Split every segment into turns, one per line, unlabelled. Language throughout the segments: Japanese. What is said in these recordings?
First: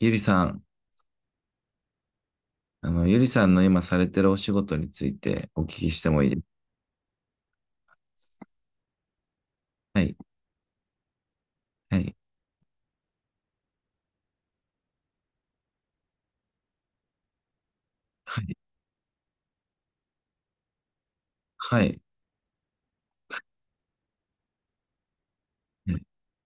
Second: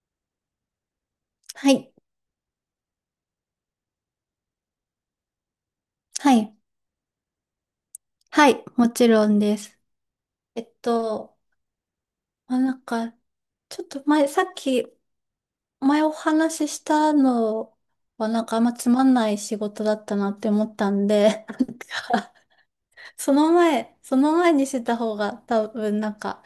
ゆりさん、
はい。
ゆりさんの今されてるお仕事についてお聞きしてもいい
は
ですか？
い。はい。もちろんです。
はい、
えっと、
はい、
まあ、なんか、ちょっと前、さっき、前お話ししたのは、
は
なん
い、
かあんまつまんない仕事だったなって思ったんで、なん
はい、
か、その前にしてた方が多分なんか、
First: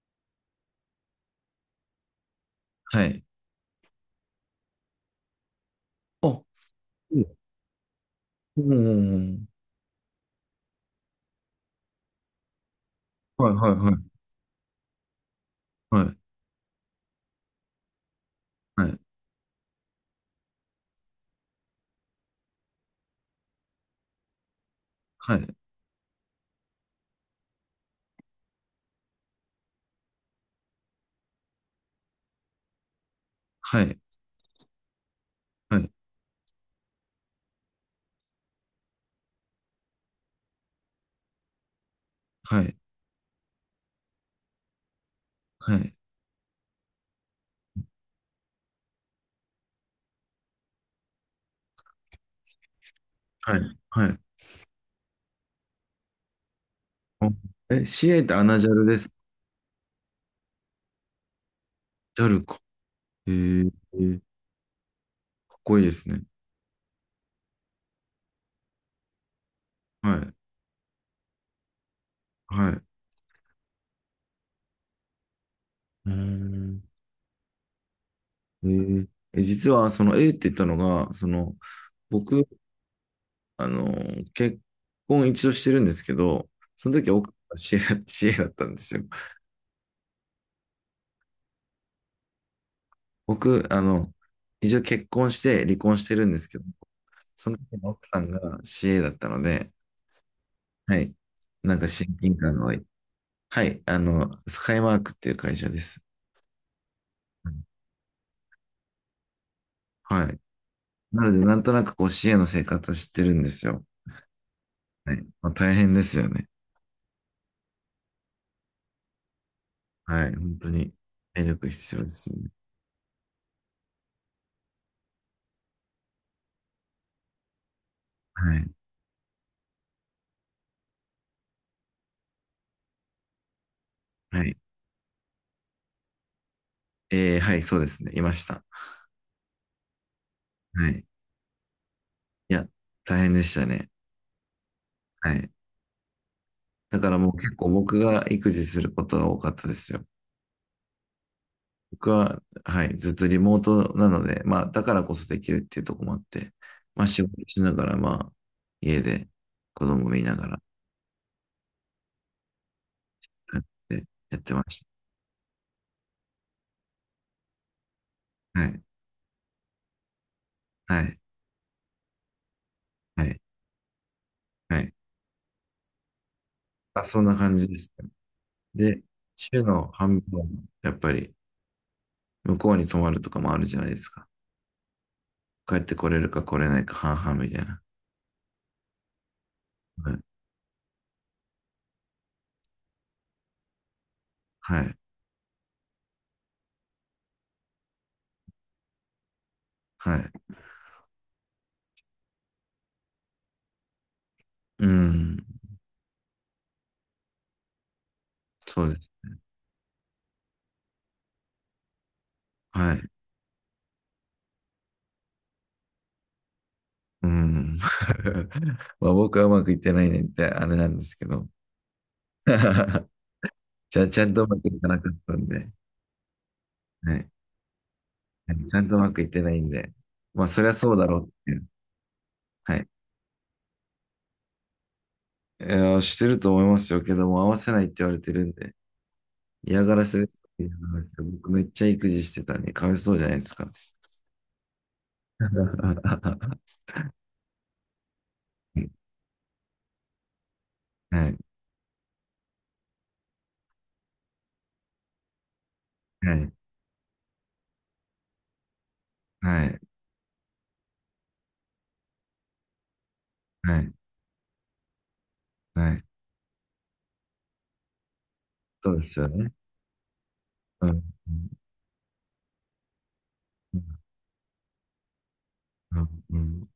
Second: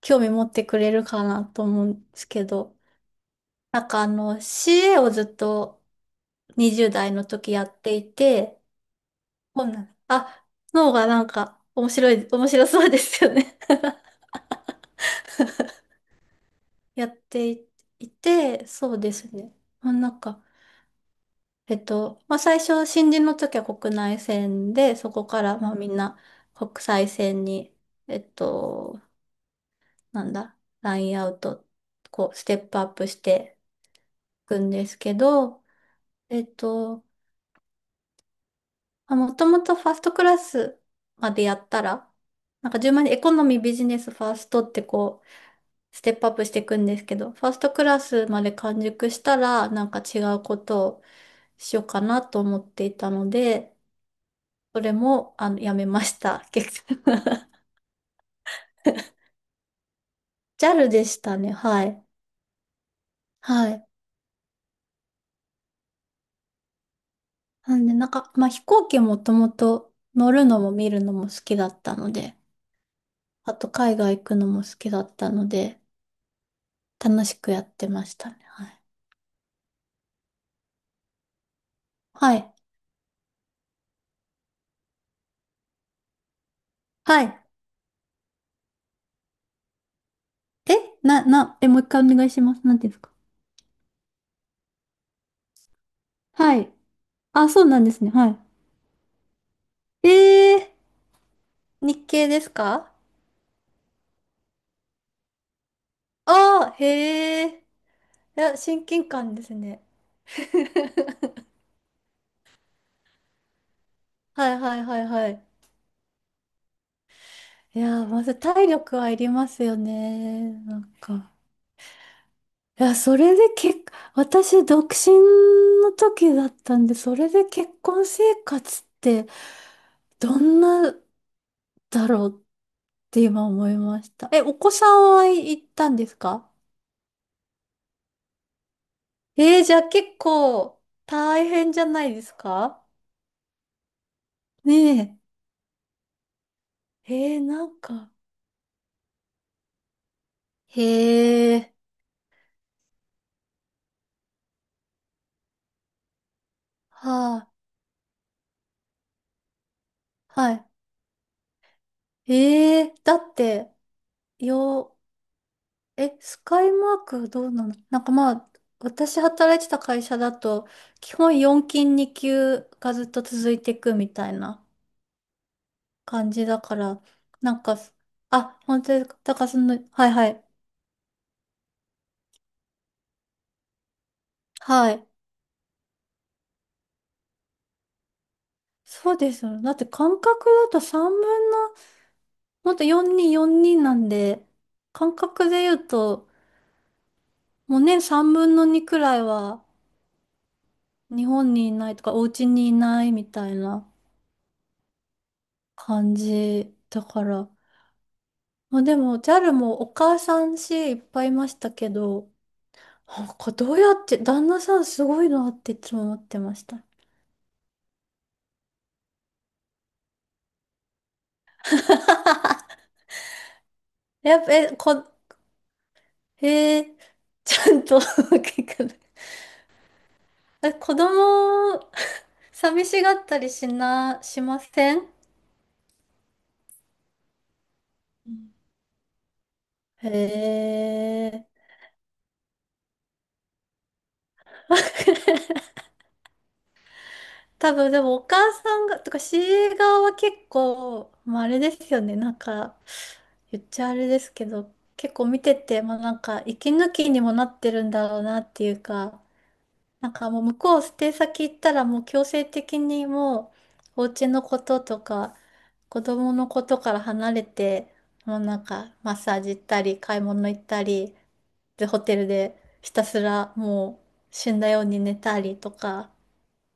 興味持ってくれるかなと思うんですけど、
はい。
なんかあの、CA をずっと
あ、
20代
う
の
ん
時やっていて、
うん。
こんなあ、の方がなんか面白い、面白そうですよ
はい、
ね。
はい、はい、
やってい、いて、
は
そ
い、
うですね。まあ、なんか、まあ、最初、新人の時は国内線で、そこから、まあ、みんな国際線に、えっと、なんだ、ラインアウト、こう、ステップアップして
はい、
いくんですけど、えっと、まあ、もともとファーストクラスまでやったら、
はい、は
なん
い、
か順番にエコノミー、ビジネス、ファーストってこう、
はい、はい、
ステップアップしていくんですけど、ファーストクラスまで完熟したら、なんか違うことを、しようかなと思っていたの
はい、
で、
はい、はい。
それも、あの、やめました。結局。
あ、 え、CA ってアナジャルです
JAL でしたね。はい。
ジャルか。えー、
はい。
えー、かっこいいですね。
なんで、なんか、まあ、飛行機もともと
は
乗
い、
るのも見るのも好きだったので、
はい。う
あと海外行くのも好きだったので、
ーん。
楽しくやってましたね。は
え
い。
ーえ、実は、その A って言ったのが、
は
僕、
い。
あの、結婚一度してるんですけど、その時
は
奥さ
い。
んが知恵だ、知恵だったんですよ。
え、え、もう一回お願いします。なんていうんですか？
僕、一応結婚して離婚してるんです
は
けど、
い。あ、そうなんで
奥
すね。
さん
は
が CA だったので、
い。
はい。なんか
日
親
系
近
です
感が湧いて。
か？
はい。スカイマークっていう会社です。
ああー、へ
う
え。
ん。
いや、親近感ですね。
はい。なので、なんとなくこう CA の生活を知ってるんですよ。
はいはいはい
はい。
はい。
まあ、大変ですよね。
いやー、まず体力はいりますよ
はい。
ね。
本当
なん
に、
か。
体力必要ですよね。
いや、それで結、私、独身の時だったんで、それで結婚生
はい。
活って、どんなだろうって今思いました。え、
は
お
い。
子さんは行ったんですか？
はい、そうですね。いました。
じゃあ結構
はい。
大変じゃないです
いや、
か？
大変でしたね。
ね
はい。だからもう
え。
結
な
構
ん
僕
か。
が育児することが多かったですよ。
へえ。
僕は、はい、ずっとリモートなので、まあ、だからこそできるっていうところもあって、まあ、仕事
はあ。
しながら、まあ、家で子供見なが
は
ら
い。ええだっ
やっ
て、
てやってまし
よ、スカイマークどうなの？なんかまあ、
た。はい、
私働いてた会社だと、
は
基
い、
本4勤2級がずっと
はい、
続いていくみたいな
はい。
感じだから、
あ、そんな
な
感
ん
じで
か、
すね。
あ、本当で
で、
すか。だからそ
週
の、
の
はい
半
は
分
い。
は、やっぱり、向こうに泊まるとかもあるじゃないですか。
はい。
帰ってこれるか来れないか半々みたいな。
そうですよね。だって
はい、
感覚だと3分の、もっと4人なんで、
はい、
感覚で言うと、もう年3分の2くらいは
はい。
日本にいないとか、お家にいないみたいな。
うん、
感じだから、ま
そ
あ、
う
で
です。
も JAL もお母さんしいっぱいいましたけど、
はい。
なんかどうやって旦那さんすごいなっていつも思ってました。
うん。まあ僕はうまくいってないねってあれなんですけど。じ ゃあちゃん
や
と
っ
う
ぱ
まく
え
いかな
こ
かったんで。
えー
はい。
ちゃんと 聞
ちゃ
か
ん
な
とう
い。
まくいってないんで。まあそり
え、
ゃそ
子
うだろうっていう。
供
は
寂
い。
しがったりしな、しません？
してると思いますよけども、合わせないって言われ
う
てるん
ん
で。嫌がらせです嫌
へ
がらせ。
え。
僕めっちゃ育児してたんで、かわいそうじゃないですか。は
多分でもお母さんが、
い。
とかシーエー側は結構、
はい。
まああれですよね、なんか、言っちゃあれですけど、結構見てて、まあなん
は
か、
い。
息抜きにもなってるんだろうなっていうか、
はい。
なんかもう向こう捨て先行ったらもう強制的にも
はい。
う、お家のこととか、
は
子
い。
供のことから離れて、もうなん
そ
か、
うで
マッ
すよ
サージ
ね。
行ったり、買い物行った
うん。うん。
り、で、ホテルでひたすらもう死んだように寝たりと
うん。
か
うん。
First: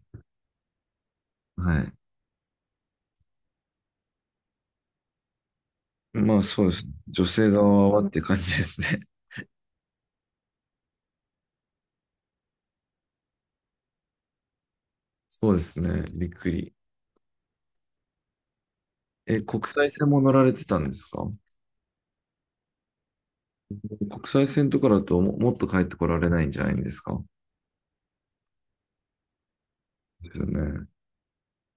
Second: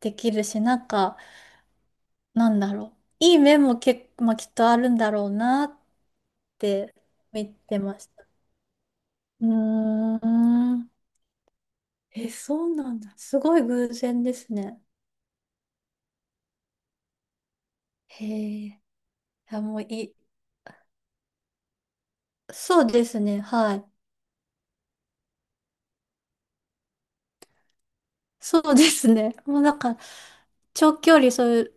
できるし、なんか、
はい。
なんだろう。いい面も結構、まあ、きっとあるんだろうなっ
まあそうですね。
て
女性
見て
側
ま
は
し
って
た。
感じですね。
うーん。え、そうなんだ。すごい偶然ですね。
そうですね。びっくり。
へえ。
え、
あ、
国
もうい
際線
い。
も乗られてたんですか？
そうですね。はい。
国際線とかだとも、もっと帰ってこられないんじゃないんですか？
そうですね。もうなんか、
ですよね。
長距離、そういう、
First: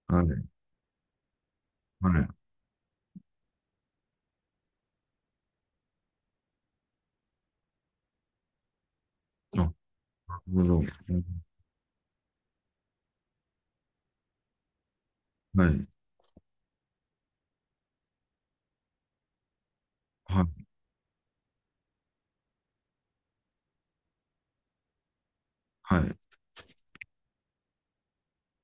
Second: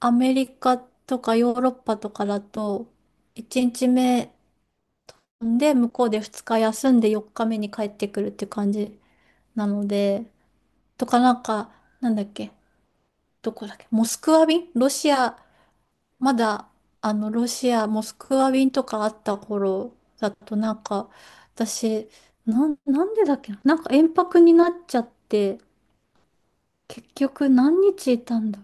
ア
は
メリ
い。
カとかヨーロッパ
は
とか
い。
だと、1日目で向こうで2日休んで4日目に帰ってくるっていう感じな
あ、
ので、
なるほど。
とかなんか、なんだっけ、どこだっけ、モスクワ便ロシア、
はい。
まだ、あの、ロシア、モスクワ便とかあった頃だ
は
と、
い。
なんか、私、なんでだっけな、なんか延泊になっちゃって、
はい。
結局何日いたんだ。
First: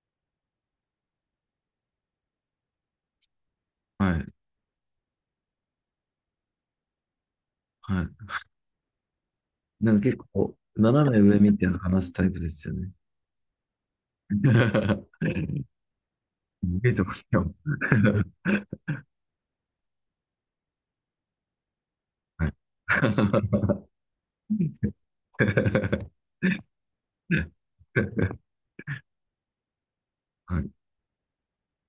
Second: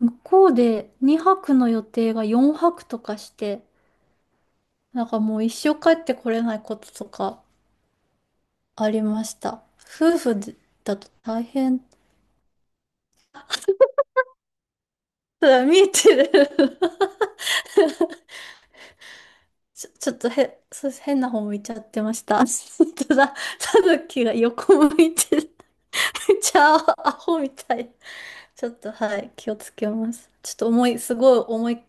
向こうで2泊の予定が4泊とかして、
はい。
なんかもう一生帰ってこれないこととか
はい。
ありました。
なんか
夫
結
婦
構、
だと
斜め上
大
見て
変。
話すタイプですよね。
そうだ、見えてる。
見えてま すよ。
ちょっとへ、そう変な方向いちゃってまし た。
はい。
本当だ、た ぬきが横向いてる。ちゃあ、アホみたい。ちょっと、はい、気をつけます。ちょっ
は
と
い。
重い、すごい重い、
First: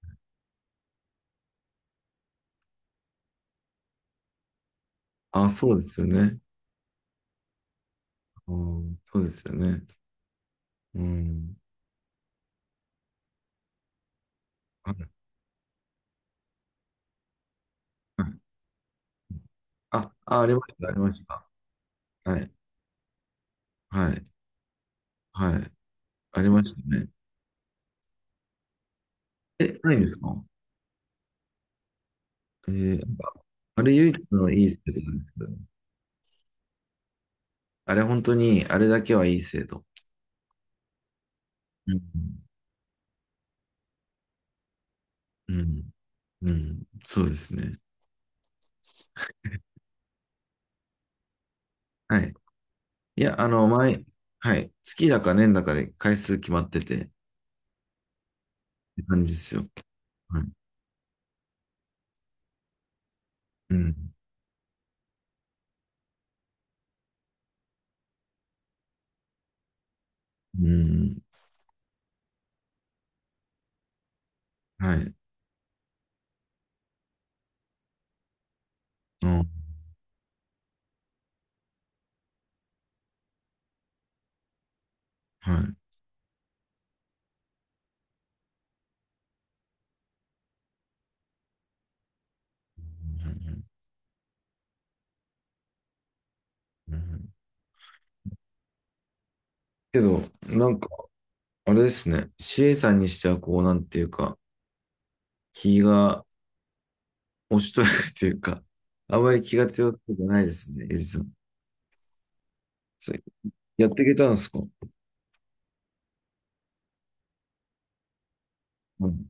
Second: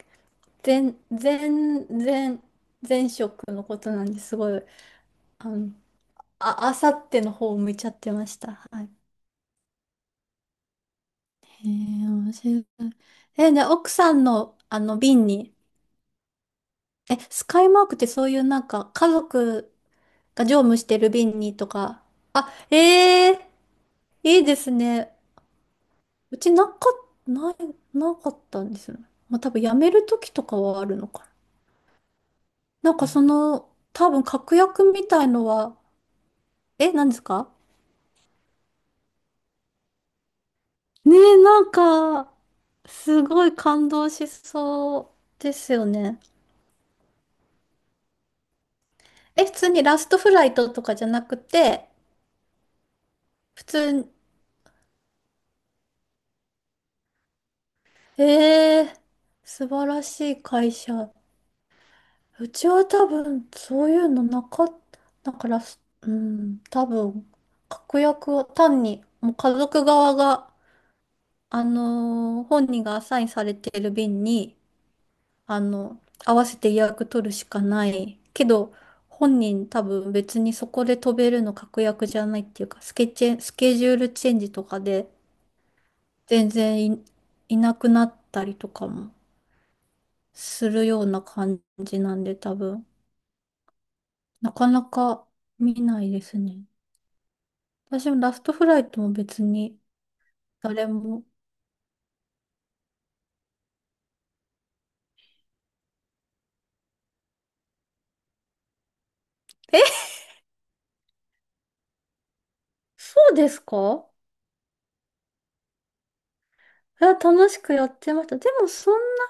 全、全、全、前職のことなんですごい、あ
あ、
の、
そうですよね。
あ、あさっての方向いちゃってました。
う
はい。
ん、そうですよね。うん。
へえ、面白い。え、ね、奥さんの、あ
は
の、
い。
瓶に、え、スカイマークって
は
そうい
い。
うなんか、家族
あ、あ、あ
が
り
乗
まし
務し
た、あ
て
り
る
まし
瓶
た。
にとか、
はい、
あ、ええ
はい、
いいですね。
はい、
う
あり
ち
ま
な
し
か、
たね。
ない、なかったんですよね。まあ多分辞
え、
め
ないん
る
です
時
か？
とかはあるのかな。なん
な
か
ん
そ
か、
の、
あれ唯
多分
一の
確
いい
約
生徒
み
なん
た
で
い
すけ
の
どね。
は、え、何ですか？
あれ本当に、あれだけはいい生徒。
ねえ、なん
うん、
か、すごい感動しそうで
う
すよ
ん、
ね。
うん、そうですね。
え、普通にラストフライトとかじゃなくて、
はい。いや、
普通
前、
に、
はい、月だか年だかで回数決まってて、っ
えー、
て感じですよ。
素晴らし
は
い
い。
会社。うちは多分、
う
そういう
ん、
のなかった。だから、すうん、多分、確約を単に、もう家族側が、
うん、
本人がアサインされている便に、
はい。
あの、合わせて予約取るしかない。けど、
う
本
ん、
人多分別にそこで飛べるの確約じゃないっていうか、スケジュールチェンジとかで、
はい。うん、
全然いなくなったりとかもするような感じなんで、多分、なかなか見ないですね。
うん、うん、
私もラストフライトも別に
けど、なん
誰
か、
も。
あれですね。CA さんにしては、こう、なんていうか、気が押しとやかというか、あまり気が
え、
強くないですね、ゆりさん。そ
そ
れ
うです
やってい
か？
けたんですか？
いや楽しくやってました。でもそん
うん。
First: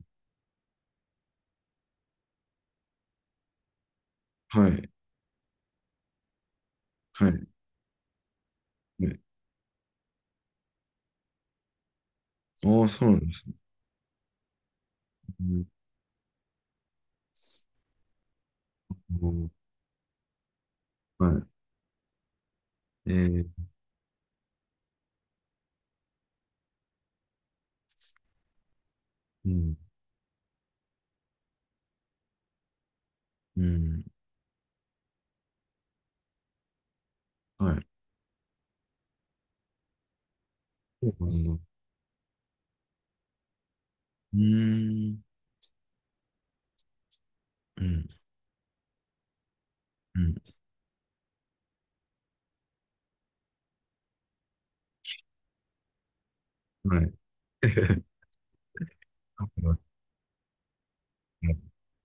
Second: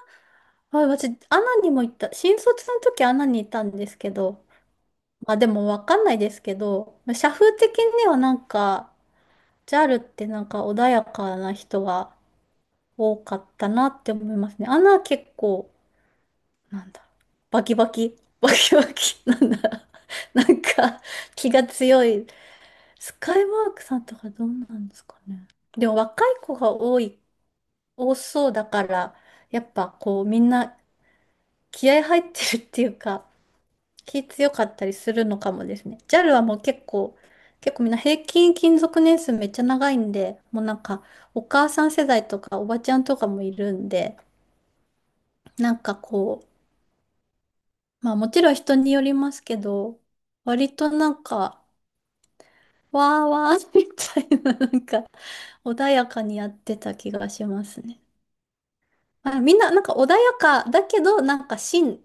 な、あ、私、アナにも行った。新卒の時アナにいたんですけど、
はい。
まあでもわかんないですけど、
は
社
い。
風的にはなんか、
ね。
ジャルってなんか穏やかな人が
ああ、そうな
多
んで
か
す
っ
ね。
たなって思いますね。アナは結構、
う
なんだ、バキバキ、バキバキ、な
ん、
んだ、なんか
うん、は
気が強い。
い。
スカイ
ー、
ワークさんとかどうなんですかね。でも若い子が多そうだから、
う
やっ
ん。
ぱこうみんな気合入ってるっていうか、
うん。
気強かったりするのかもですね。JAL はもう結構、
は
結構
い。
みんな平均勤続年数めっちゃ長いんで、もうなんか
そうな
お
んだ。う
母さん世代とかおばちゃんとかもいるんで、
ーん。
なんかこう、
うん。
まあもちろん人によりますけど、
うん。
割となんか、わーわーみたいな、なんか穏やかにやってた
は
気
い。
がしますね。まあ、みんな、なんか 穏やかだけど、なんか芯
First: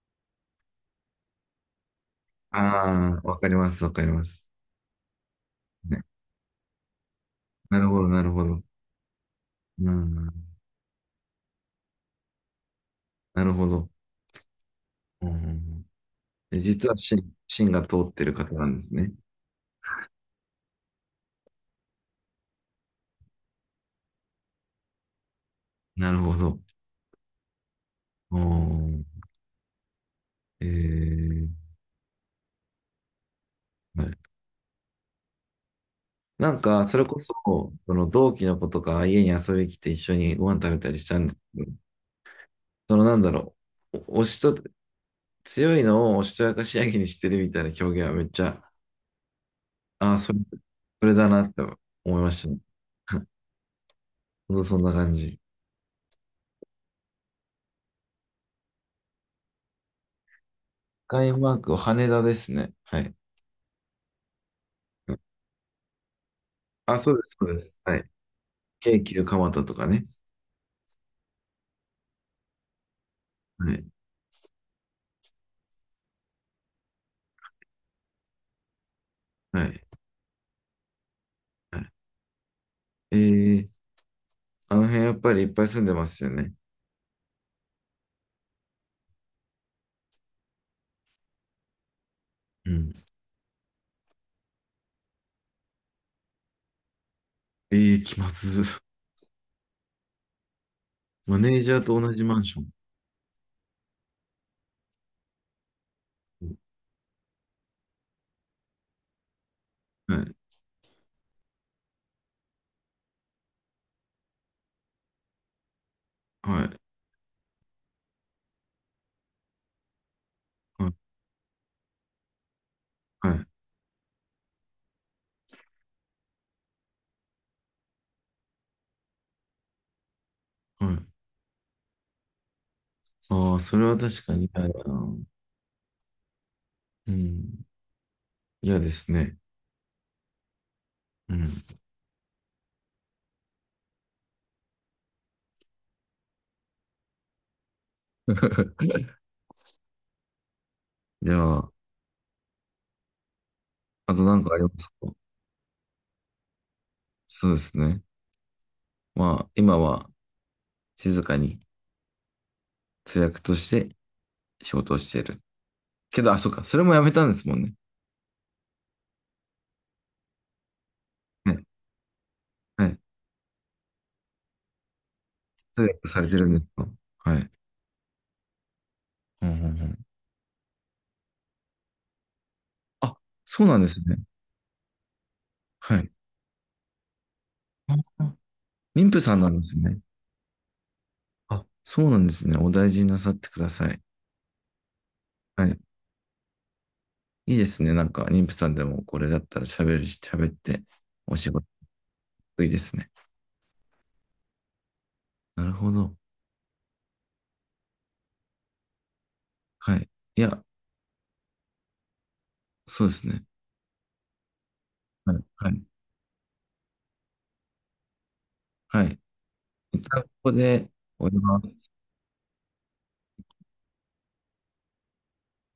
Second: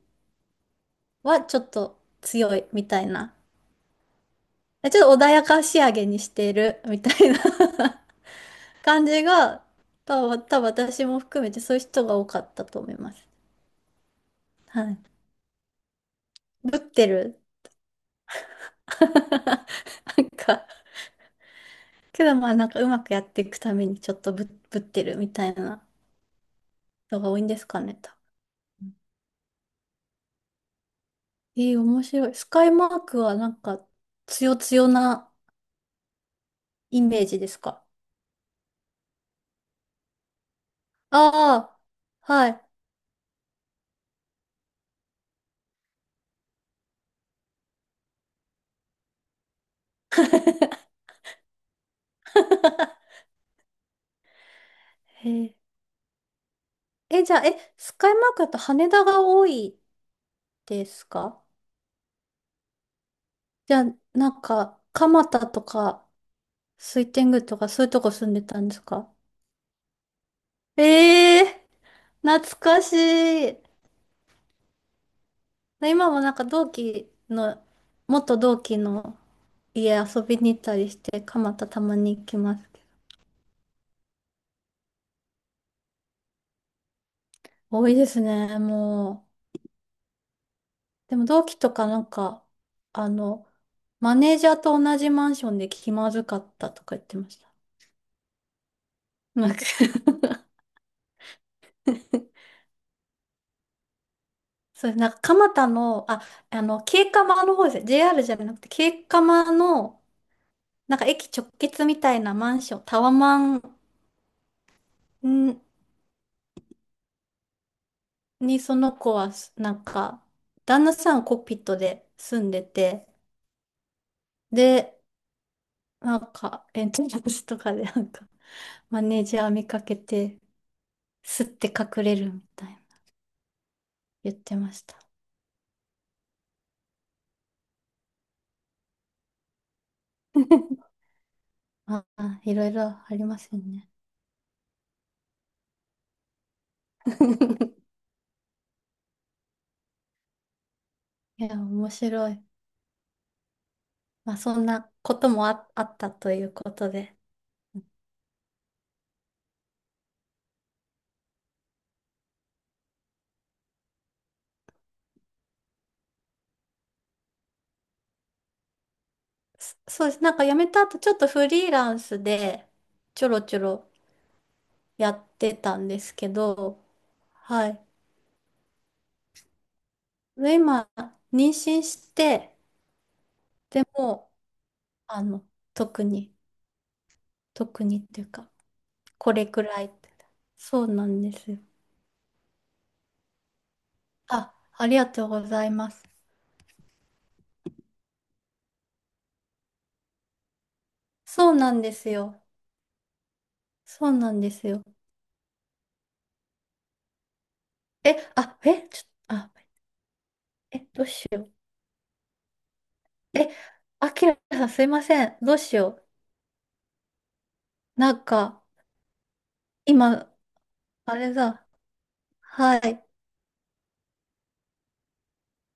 はちょっと強い
あ
みたい
あ、
な。
わかります、わかります。
ちょっと穏やか仕上
ね。
げにしてるみたいな
なるほど、なるほど。
感じが、
う
多分、
ん。
多分私も含めてそういう人が多かったと思います。
なるほど。
はい。
うん。で、
ぶっ
実は
てる。
芯が通ってる方なんですね。
なんか、けどまあなんかうまくやっていくためにちょっとぶってるみたいな
なるほど。
人が多いんですかねと。
おー。えー
面白い。スカイマークはなんか
はい、
強強な
なんか、そ
イ
れこ
メー
そ、
ジですか？
その同期の子とか家に遊びに来て一緒にご飯食べたりした
あ
んですけど、
あー、はい。
なんだろう、おおしと、強いのをおしとやかしやきにしてるみたいな表現はめっちゃ、ああ、それだなって思いましたね。そう、そんな感
へ
じ。
え、えじゃあ、え、スカイマークだと羽田が多いです
スカイ
か？
マークは羽田ですね。はい。
じゃあ、なんか、蒲田とか、
あ、
水
そうで
天
す、
宮
そう
と
で
か、
す。
そういう
は
と
い。
こ住んでたんです
京
か？
急蒲田とかね。
ええー懐かしい。
はい。
今もなんか同期の、元同期の
はい。
家遊びに行ったりして、蒲田
は
た
い。
まに行きますけど。
えーあの辺やっぱりいっぱい住んでますよね。
多いですね、もう。でも同期とかなんか、
うん。
あの、マネージャーと同じマンションで気まずかったとか言ってました。
ええ、気まず。
なんか
マネージャーと同じマンション。
そう、なんか蒲田の、あ、あの、京釜の方ですね。JR じゃなくて、京釜の、
はい。
なんか駅直結みたいなマンション、タワマンん
はい。
にその子は、なんか、旦
は
那
い。
さんコックピットで住んでて、
はい。
で、なんか、エントランスとかで、なんか、マネージャー見かけて、
はい。
すって隠れるみたいな。
ああー、それは確か
言っ
に
て
嫌
まし
だ
た。
な。うん。嫌ですね。うん。
ああ、いろいろありますよね。
じゃ
いや、
あ、
面白い。
あと
まあ、
何か
そ
あり
ん
ます
な
か？
こともあ、あったということで。
そうですね。まあ、今は静かに通訳として仕事をしている。けど、あ、そうか。それもやめたんですもんね。
そうです。なんか辞めた後、ちょっとフ
はい。
リーランスで
はい。
ちょろちょろやってた
通
んで
訳
す
され
け
てるんです
ど、
か？はい。
はい。
うん、うん、うん。
で、今、妊娠して、
あ、そうなん
で
ですね。
も、あの、
は
特
い。
に、特にっ
あ、
ていうか、
妊婦
こ
さん
れ
なん
く
です
らいっ
ね。
て。そうなんですよ。
あ、そうなんですね。お大事になさってください。
あ、ありがとうござ
は
い
い。
ます。
いいですね。なんか、妊婦さんでもこれだったら喋るし、喋って、お仕
そう
事
なんですよ。
得意ですね。
そうなんですよ。
なるほど。
え、あ、え、あ、
はい。いや、
え、どうしよ
そうです
う。
ね。
え、あきらさんすいませ
は
ん。
い。
どう
は
し
い。
よう。なんか、
はい。一旦こ
今、
こで
あれ
終わ
だ。
ります。
はい。